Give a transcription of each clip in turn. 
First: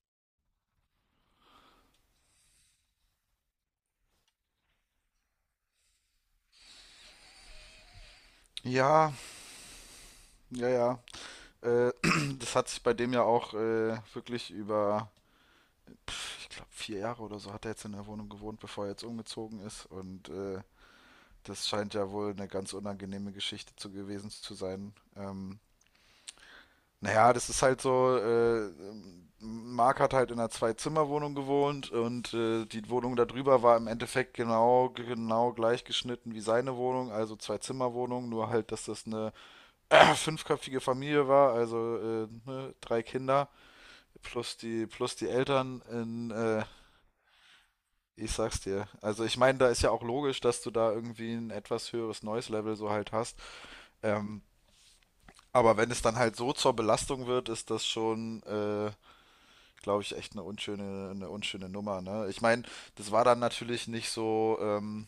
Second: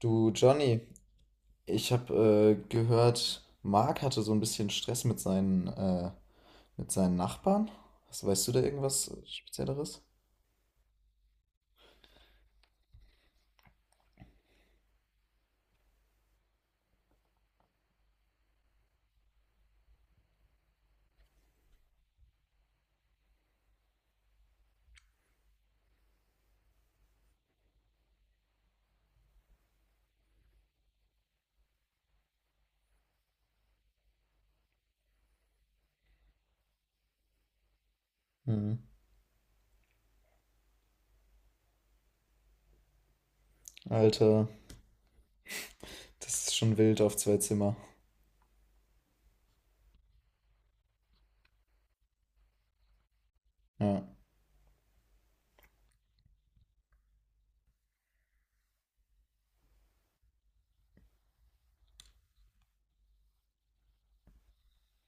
Du Johnny, ich habe gehört, Mark hatte so ein bisschen Stress mit mit seinen Nachbarn. Was, weißt du da Ja, irgendwas Spezielleres? ja, ja. Äh, das hat sich bei dem ja auch wirklich über, ich glaube, 4 Jahre oder so hat er jetzt in der Wohnung gewohnt, bevor er jetzt umgezogen ist. Und das scheint ja wohl eine ganz unangenehme Geschichte zu gewesen zu sein. Naja, das ist halt so, Marc hat halt in einer Zwei-Zimmer-Wohnung gewohnt und die Wohnung da drüber war im Endeffekt genau gleich geschnitten wie seine Wohnung, also Zwei-Zimmer-Wohnung, nur halt, Hm. dass das eine fünfköpfige Familie war, also ne, drei Kinder Alter, plus die Eltern das ist schon wild auf zwei Zimmer. ich sag's dir. Also ich meine, da ist ja auch logisch, dass du da irgendwie ein etwas höheres Noise Level so halt hast. Ja. Ähm, aber wenn es dann halt so zur Belastung wird, ist das schon, glaube ich, echt eine unschöne Nummer. Ne? Ich meine, das war dann natürlich nicht so ähm,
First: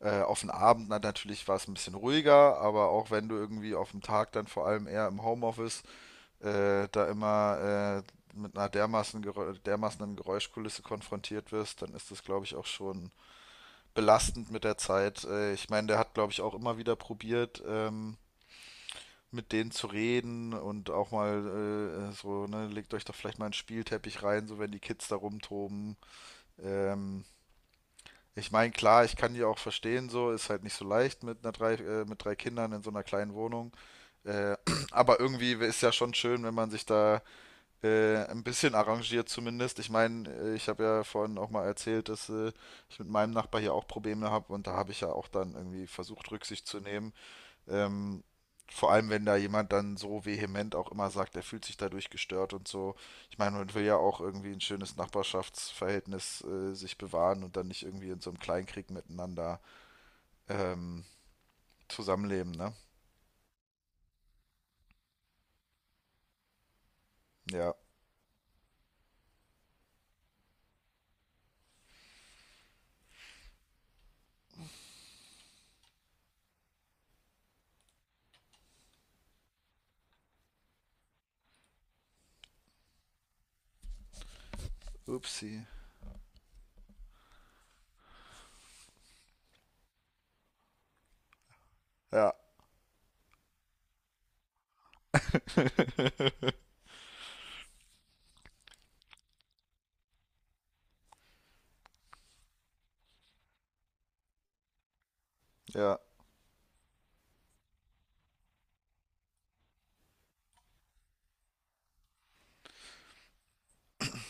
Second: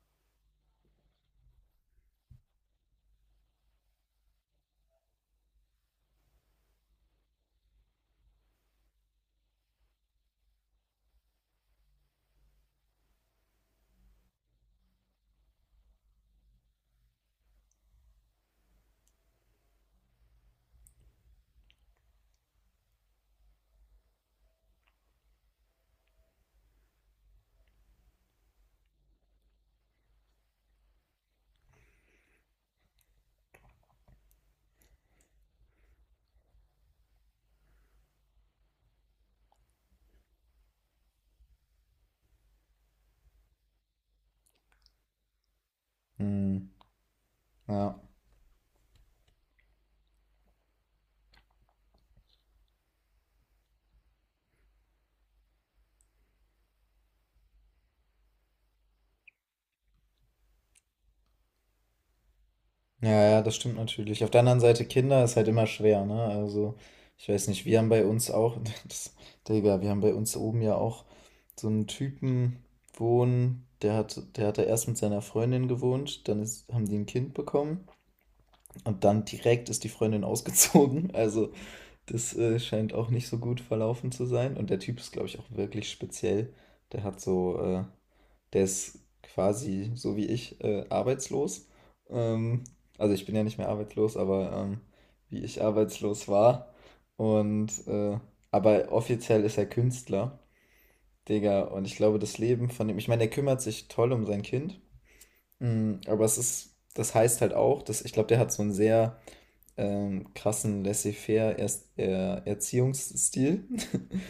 äh, auf den Abend, na, natürlich war es ein bisschen ruhiger, aber auch wenn du irgendwie auf dem Tag dann vor allem eher im Homeoffice da immer mit einer dermaßenen Geräuschkulisse konfrontiert wirst, dann ist das, glaube ich, auch schon belastend mit der Zeit. Ich meine, der hat, glaube ich, auch immer wieder probiert, mit denen zu reden und auch mal so, ne, legt euch doch vielleicht mal einen Spielteppich rein, so wenn die Kids da rumtoben. Ähm, Ich meine, klar, ich kann die auch verstehen, so ist halt nicht so leicht mit drei Kindern in so einer kleinen Wohnung. Äh, aber irgendwie ist ja schon schön, wenn man sich da ein bisschen arrangiert zumindest. Ich meine, ich habe ja vorhin auch mal erzählt, dass ich mit meinem Nachbar hier auch Probleme habe und da habe ich ja auch dann irgendwie versucht, Rücksicht Hm. zu nehmen. Ja. Ähm, Vor allem, wenn da jemand dann so vehement auch immer sagt, er fühlt sich dadurch gestört und so. Ich meine, man will ja auch irgendwie ein schönes Nachbarschaftsverhältnis sich bewahren und dann nicht irgendwie in so einem Kleinkrieg miteinander ähm, zusammenleben, ne? Ja, ja, das stimmt natürlich. Auf der anderen Seite, Kinder ist halt immer schwer, ne? Also, ich weiß nicht, Ja. wir haben bei uns auch, das, Digga, wir haben bei uns oben ja auch so einen Typen wohnen, der hat da erst mit seiner Freundin gewohnt, haben die ein Kind bekommen. Und dann direkt ist die Freundin ausgezogen. Also das scheint auch nicht so gut verlaufen zu sein. Und der Typ ist, glaube ich, auch Upsi. wirklich speziell. Der hat so, äh, Der ist quasi so wie ich arbeitslos. Ja, Ähm, also ich bin ja nicht mehr arbeitslos, aber wie ich arbeitslos war. Und aber offiziell ist er Künstler, Digga. Und ich glaube, das Leben von dem, ich meine, der kümmert sich toll um sein Kind. Ja, Aber das heißt halt auch, dass ich glaube, der hat so ein sehr krassen laissez-faire Erziehungsstil,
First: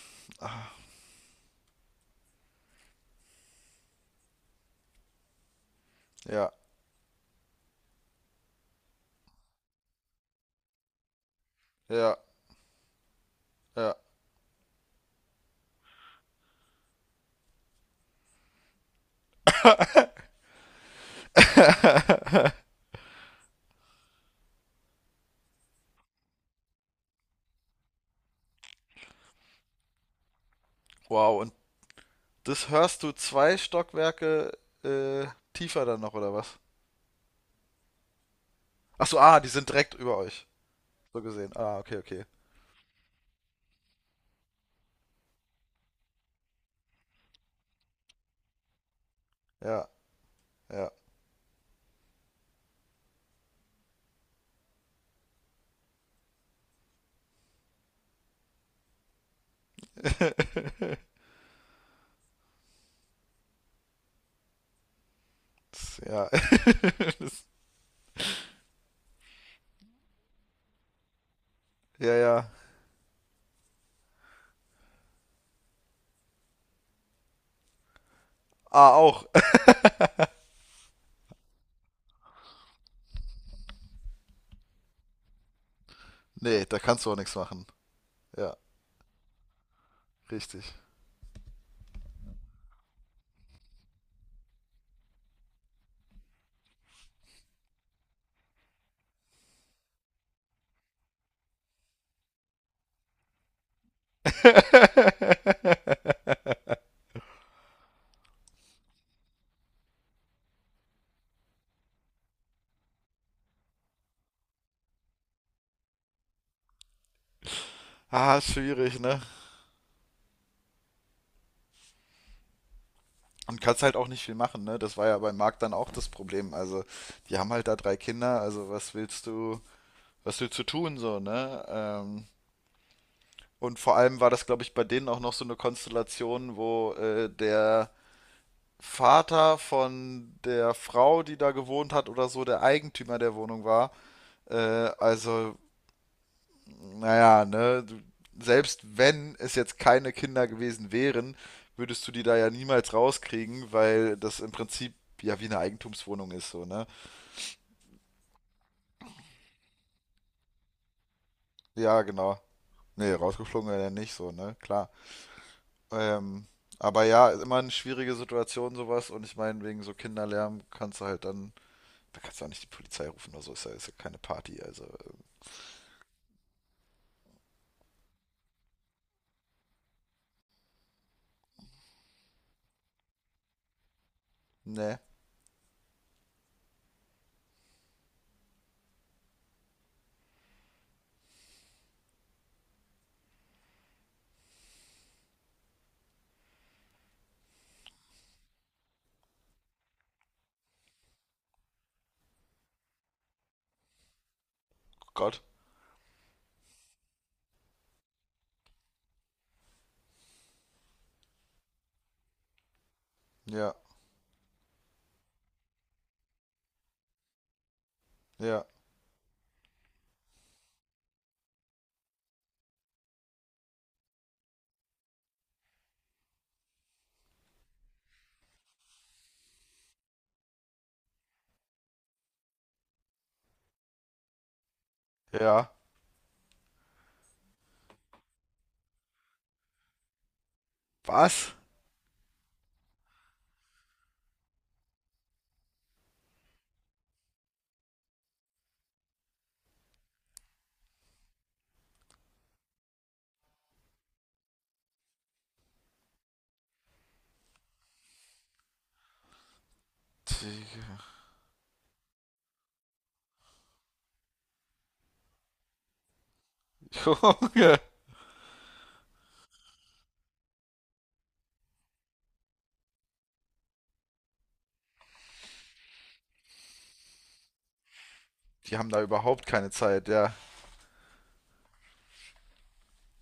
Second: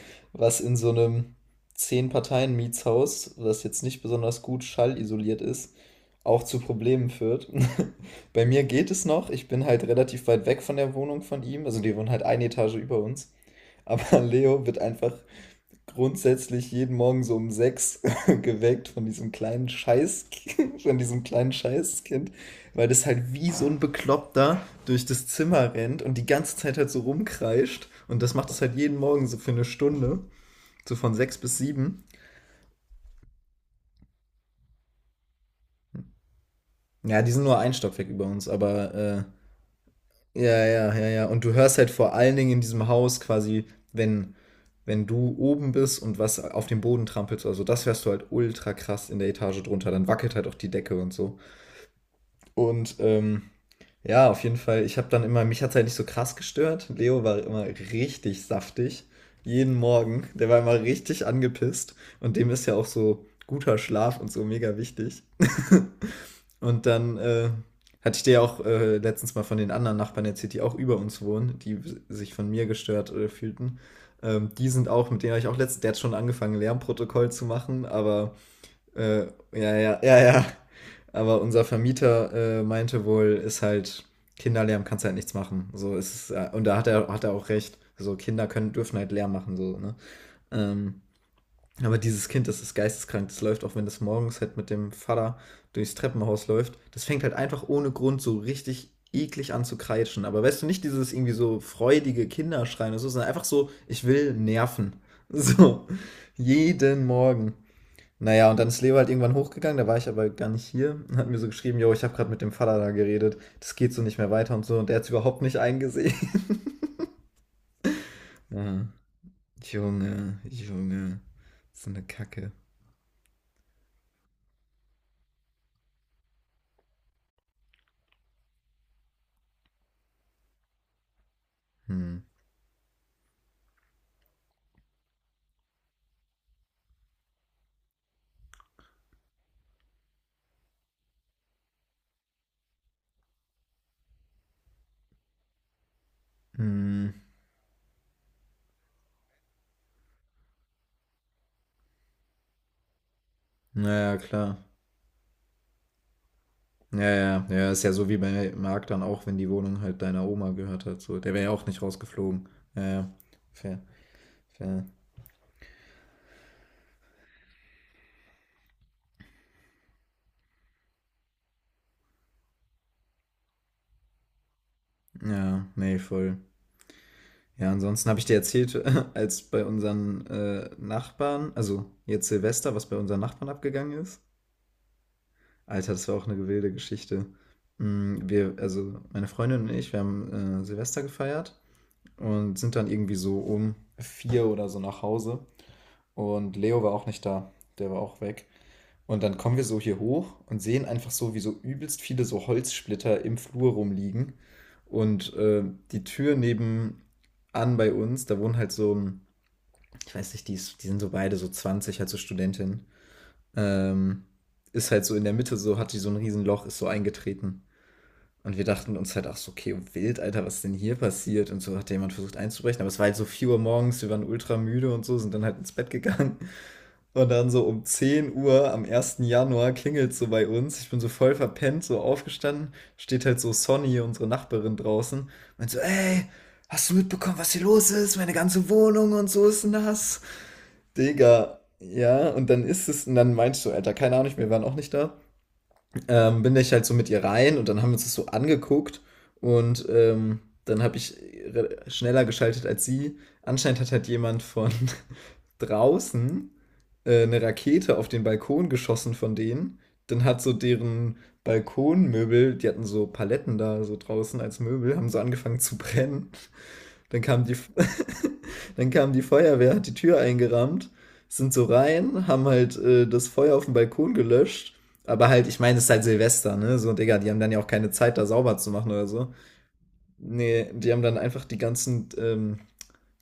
was in so einem 10 Parteien Mietshaus, das jetzt nicht besonders gut schallisoliert ist, auch ja, zu Problemen führt. Bei mir geht es noch, ich bin halt relativ weit weg von der Wohnung von ihm, also die wohnen ja, halt eine Etage über uns, ja. aber Leo wird einfach grundsätzlich jeden Morgen so um 6 geweckt von diesem kleinen Scheiß, von diesem kleinen Scheißkind, weil das halt wie so ein Bekloppter durch das Zimmer rennt und die ganze Zeit halt so rumkreischt. Und das macht das halt jeden Morgen so für eine Stunde, so von sechs Wow, und bis sieben. das hörst du 2 Stockwerke äh, tiefer dann noch, oder was? Ja, die sind nur ein Stockwerk über uns, aber Achso, ah, die sind direkt über euch. ja, ja, ja, So ja. Und du gesehen. hörst Ah, halt okay, vor okay. allen Dingen in diesem Haus quasi, wenn, wenn du oben bist und was auf dem Boden trampelst, also das hörst du halt ultra krass in der Etage Ja, drunter. Dann wackelt halt auch die ja. Decke und so. Und ja, auf jeden Fall, ich habe dann immer, mich hat's halt nicht so krass gestört. Leo war immer richtig saftig. Jeden Morgen. Der war immer richtig angepisst. Und dem ist ja auch so guter Schlaf und so mega wichtig. Ja, Und dann hatte ich dir ja auch letztens mal von den anderen Nachbarn erzählt, die auch über uns wohnen, die ja, sich von ja. mir gestört fühlten. Die sind auch, mit denen habe ich auch letztens, der hat schon angefangen, Lärmprotokoll zu machen, aber Ah, äh, auch. ja, ja, ja, ja. Aber unser Vermieter meinte wohl, ist halt Kinderlärm kannst halt nichts machen. So ist es, ja, und Nee, da da hat kannst er, du auch hat er nichts auch machen. recht. So Kinder Ja, können, dürfen halt Lärm machen, so, ne? richtig. Ähm, aber dieses Kind, das ist geisteskrank. Das läuft, auch wenn das morgens halt mit dem Vater durchs Treppenhaus läuft. Das fängt halt einfach ohne Grund so richtig eklig an zu kreischen. Aber weißt du, nicht dieses irgendwie so freudige Kinderschreien oder so, sondern einfach so, ich will nerven. So, jeden Morgen. Na ja, und dann ist Leo halt irgendwann hochgegangen, da war ich aber gar nicht hier und hat mir so geschrieben, jo, ich habe gerade mit dem Vater da geredet, das geht so nicht mehr weiter und so und der hat's überhaupt nicht eingesehen. Ah, Ja, schwierig, ne? Junge, Junge, so eine Kacke. Und kannst halt auch nicht viel machen, ne? Das war ja beim Markt dann auch das Problem. Also, die haben halt da drei Kinder, also was willst du tun, so, ne? Hm. Und vor allem war das, glaube ich, bei denen auch noch so eine Konstellation, wo der Vater von der Frau, die da gewohnt hat oder so, der Eigentümer der Wohnung war. Äh, also, Hm. naja, ne, selbst wenn es jetzt keine Kinder gewesen wären, würdest du die da ja niemals rauskriegen, Naja, weil das im klar. Prinzip ja wie eine Eigentumswohnung ist, so, ne? Ja, ja, ja, ist ja so wie bei Marc dann auch, wenn die Wohnung halt deiner Oma gehört hat, so, der wäre ja auch nicht Ja, genau. rausgeflogen. Ja, ja, Nee, rausgeflogen fair, wäre er nicht, so, ne? fair. Klar. Ähm, aber ja, ist immer eine schwierige Situation sowas und ich meine, wegen so Kinderlärm kannst du halt dann, da kannst du auch nicht die Polizei rufen oder so, ist ja keine Party, also, Ja, nee, voll. Ja, ansonsten habe ich dir erzählt, als bei unseren Nachbarn, also jetzt Silvester, was bei unseren Nachbarn abgegangen ist. ne, Alter, das war auch eine wilde Geschichte. Wir, also meine Freundin und ich, wir haben Silvester gefeiert und sind dann irgendwie so um 4 oder so nach Hause. Und Leo war auch nicht da, der war auch weg. Und dann kommen wir so hier hoch und sehen einfach so, wie so übelst viele so Holzsplitter im Flur rumliegen. Und Gott, die Tür nebenan bei uns, da wohnt halt so ein ich weiß nicht, die sind so beide so 20 halt so Studentin. ja, Ähm, Ist halt so in der Mitte, so hat die so ein Riesenloch, ist so eingetreten. Und wir ja, dachten uns halt, ach so, okay, wild, Alter, was ist denn hier passiert? Und so hat jemand versucht einzubrechen. Aber es war halt so 4 Uhr morgens, wir waren ultra müde und so, sind dann halt ins Bett gegangen. Und dann so um 10 Uhr am 1. Januar klingelt so bei uns. Ich bin so voll verpennt, so aufgestanden. Steht halt so Sonny, unsere Nachbarin draußen. Meint ja, so, ey, hast du mitbekommen, was hier los ist? Meine ganze Wohnung und so ist nass. was? Digga, ja, und dann meinst du, Alter, keine Ahnung, wir waren auch nicht da. Bin ich halt so mit ihr rein und dann haben wir uns das so angeguckt und dann habe ich schneller geschaltet als sie. Anscheinend hat halt jemand von draußen eine Rakete auf den Balkon geschossen von denen. Dann hat so deren Balkonmöbel, die hatten so Paletten da so draußen als Möbel, haben so angefangen zu brennen. Dann kam die, Junge, dann kam die Feuerwehr, hat die Tür eingerammt, sind so rein, haben halt das Feuer auf dem Balkon gelöscht. Aber halt, ich meine, es ist halt Silvester, ne? So, Digga, die haben dann ja auch keine Zeit, da sauber zu die haben machen da oder so. überhaupt keine Zeit, ja, Nee, die haben dann einfach die ganzen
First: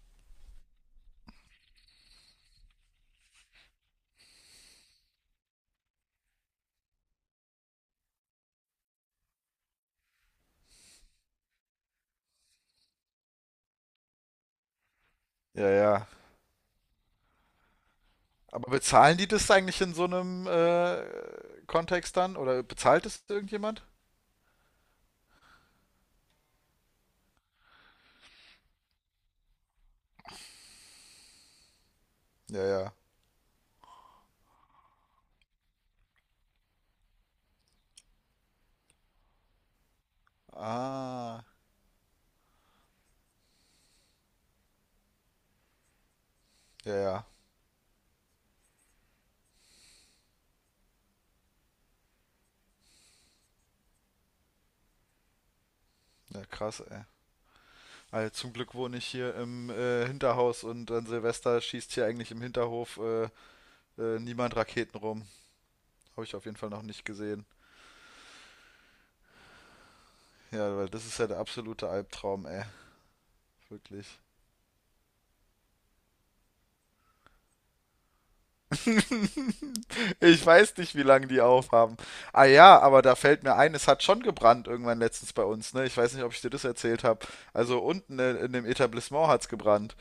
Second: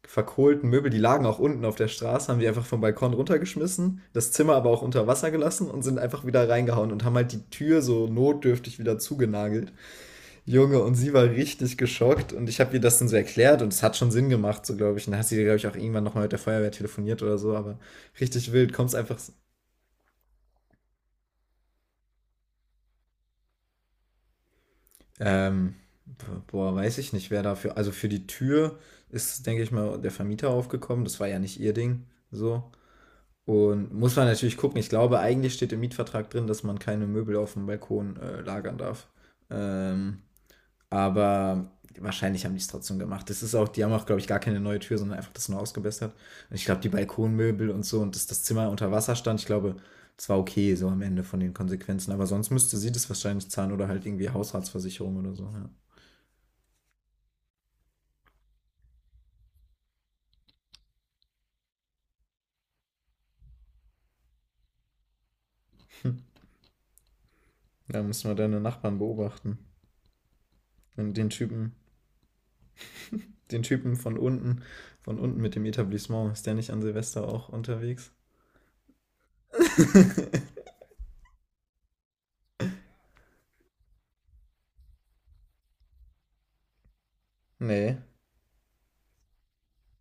verkohlten Möbel, die lagen auch unten auf der Straße, haben die einfach vom Balkon runtergeschmissen, das Zimmer aber auch unter Wasser gelassen und sind einfach wieder reingehauen und haben halt die Tür so notdürftig wieder zugenagelt. Junge, und sie war richtig geschockt und ich habe ihr das dann so erklärt und es hat schon Sinn gemacht, so glaube ich. Und dann hat sie, glaube ich, ja, auch irgendwann ja. nochmal mit der Feuerwehr telefoniert oder so, aber richtig Aber wild, kommt's einfach. bezahlen die das eigentlich in so einem Kontext dann oder bezahlt es irgendjemand? Ähm, boah, weiß ich nicht, wer dafür. Also für die Tür ist, denke ich mal, der Vermieter aufgekommen. Das war ja nicht ihr Ding. Ja, So. ja, Und muss man natürlich gucken. Ich glaube, eigentlich steht im Mietvertrag drin, dass man keine Möbel auf dem Balkon lagern darf. Ähm, ah, Aber wahrscheinlich haben die es trotzdem gemacht. Das ist auch, die haben auch, glaube ich, gar keine neue Tür, sondern einfach das nur ausgebessert. Und ich glaube, die ja, ja, Balkonmöbel und so und dass das Zimmer unter Wasser stand, ich glaube, das war okay, so am Ende von den Konsequenzen. Aber sonst müsste sie das wahrscheinlich zahlen oder halt irgendwie Haushaltsversicherung oder so. Ja. ja, krass, ey. Also zum Glück wohne ich hier im Hinterhaus und an Silvester schießt hier eigentlich im Hinterhof niemand Raketen rum. Habe ich auf jeden Fall noch nicht gesehen. Da müssen wir deine Nachbarn beobachten. Ja, weil das Und ist ja den der Typen, absolute Albtraum, ey. den Typen von Wirklich. unten mit dem Etablissement. Ist der nicht an Silvester auch unterwegs? Ich weiß nicht, wie lange die aufhaben. Ah ja, aber da fällt mir ein, es hat schon gebrannt irgendwann letztens bei uns, ne? Ich weiß nicht, ob ich dir das erzählt habe. Also Nee. unten in dem Etablissement hat's gebrannt.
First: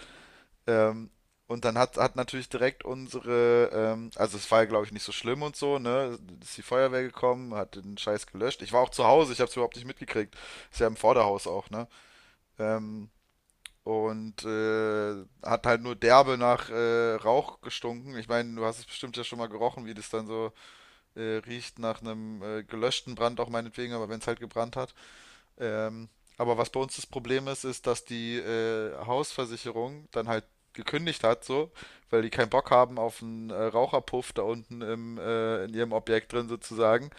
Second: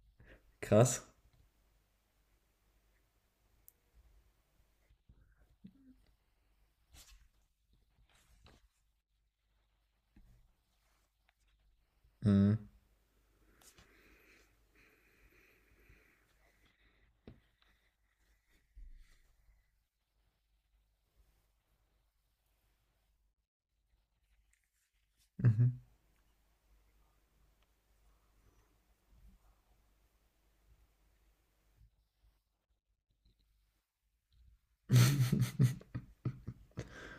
Krass. Ähm, und dann hat natürlich direkt unsere, also es war ja, glaube ich, nicht so schlimm und so, ne? Ist die Feuerwehr gekommen, hat den Scheiß gelöscht. Ich war auch zu Hause, ich habe es überhaupt nicht mitgekriegt. Ist ja im Vorderhaus auch, ne? Mhm. Ähm, und hat halt nur derbe nach Rauch gestunken. Ich meine, du hast es bestimmt ja schon mal gerochen, wie das dann so riecht nach einem gelöschten Brand auch meinetwegen, aber wenn es halt gebrannt hat. Mhm. Ähm, aber was bei uns das Problem ist, ist, dass die Hausversicherung dann halt gekündigt hat, so, weil die keinen Bock haben auf einen Raucherpuff da unten in ihrem Objekt drin sozusagen.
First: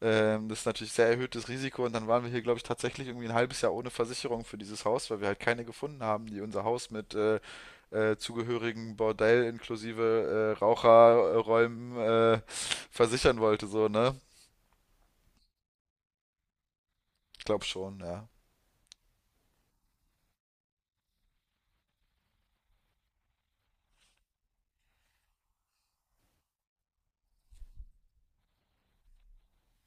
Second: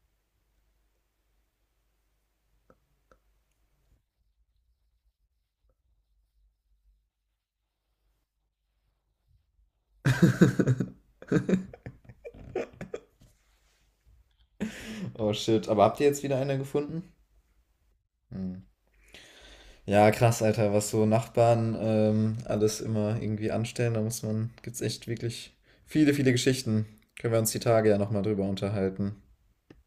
Das ist natürlich sehr erhöhtes Risiko und dann waren wir hier, glaube ich, tatsächlich irgendwie ein halbes Jahr ohne Versicherung für dieses Haus, weil wir halt keine gefunden haben, die unser Haus mit zugehörigen Bordell inklusive Raucherräumen versichern wollte, so, ne? Oh shit. Aber habt ihr jetzt wieder einer gefunden? Ich glaube schon, ja. Mhm. Ja, krass, Alter, was so Nachbarn alles immer irgendwie anstellen. Da muss man, gibt's echt wirklich viele, viele Geschichten. Können wir uns die Tage ja nochmal drüber unterhalten.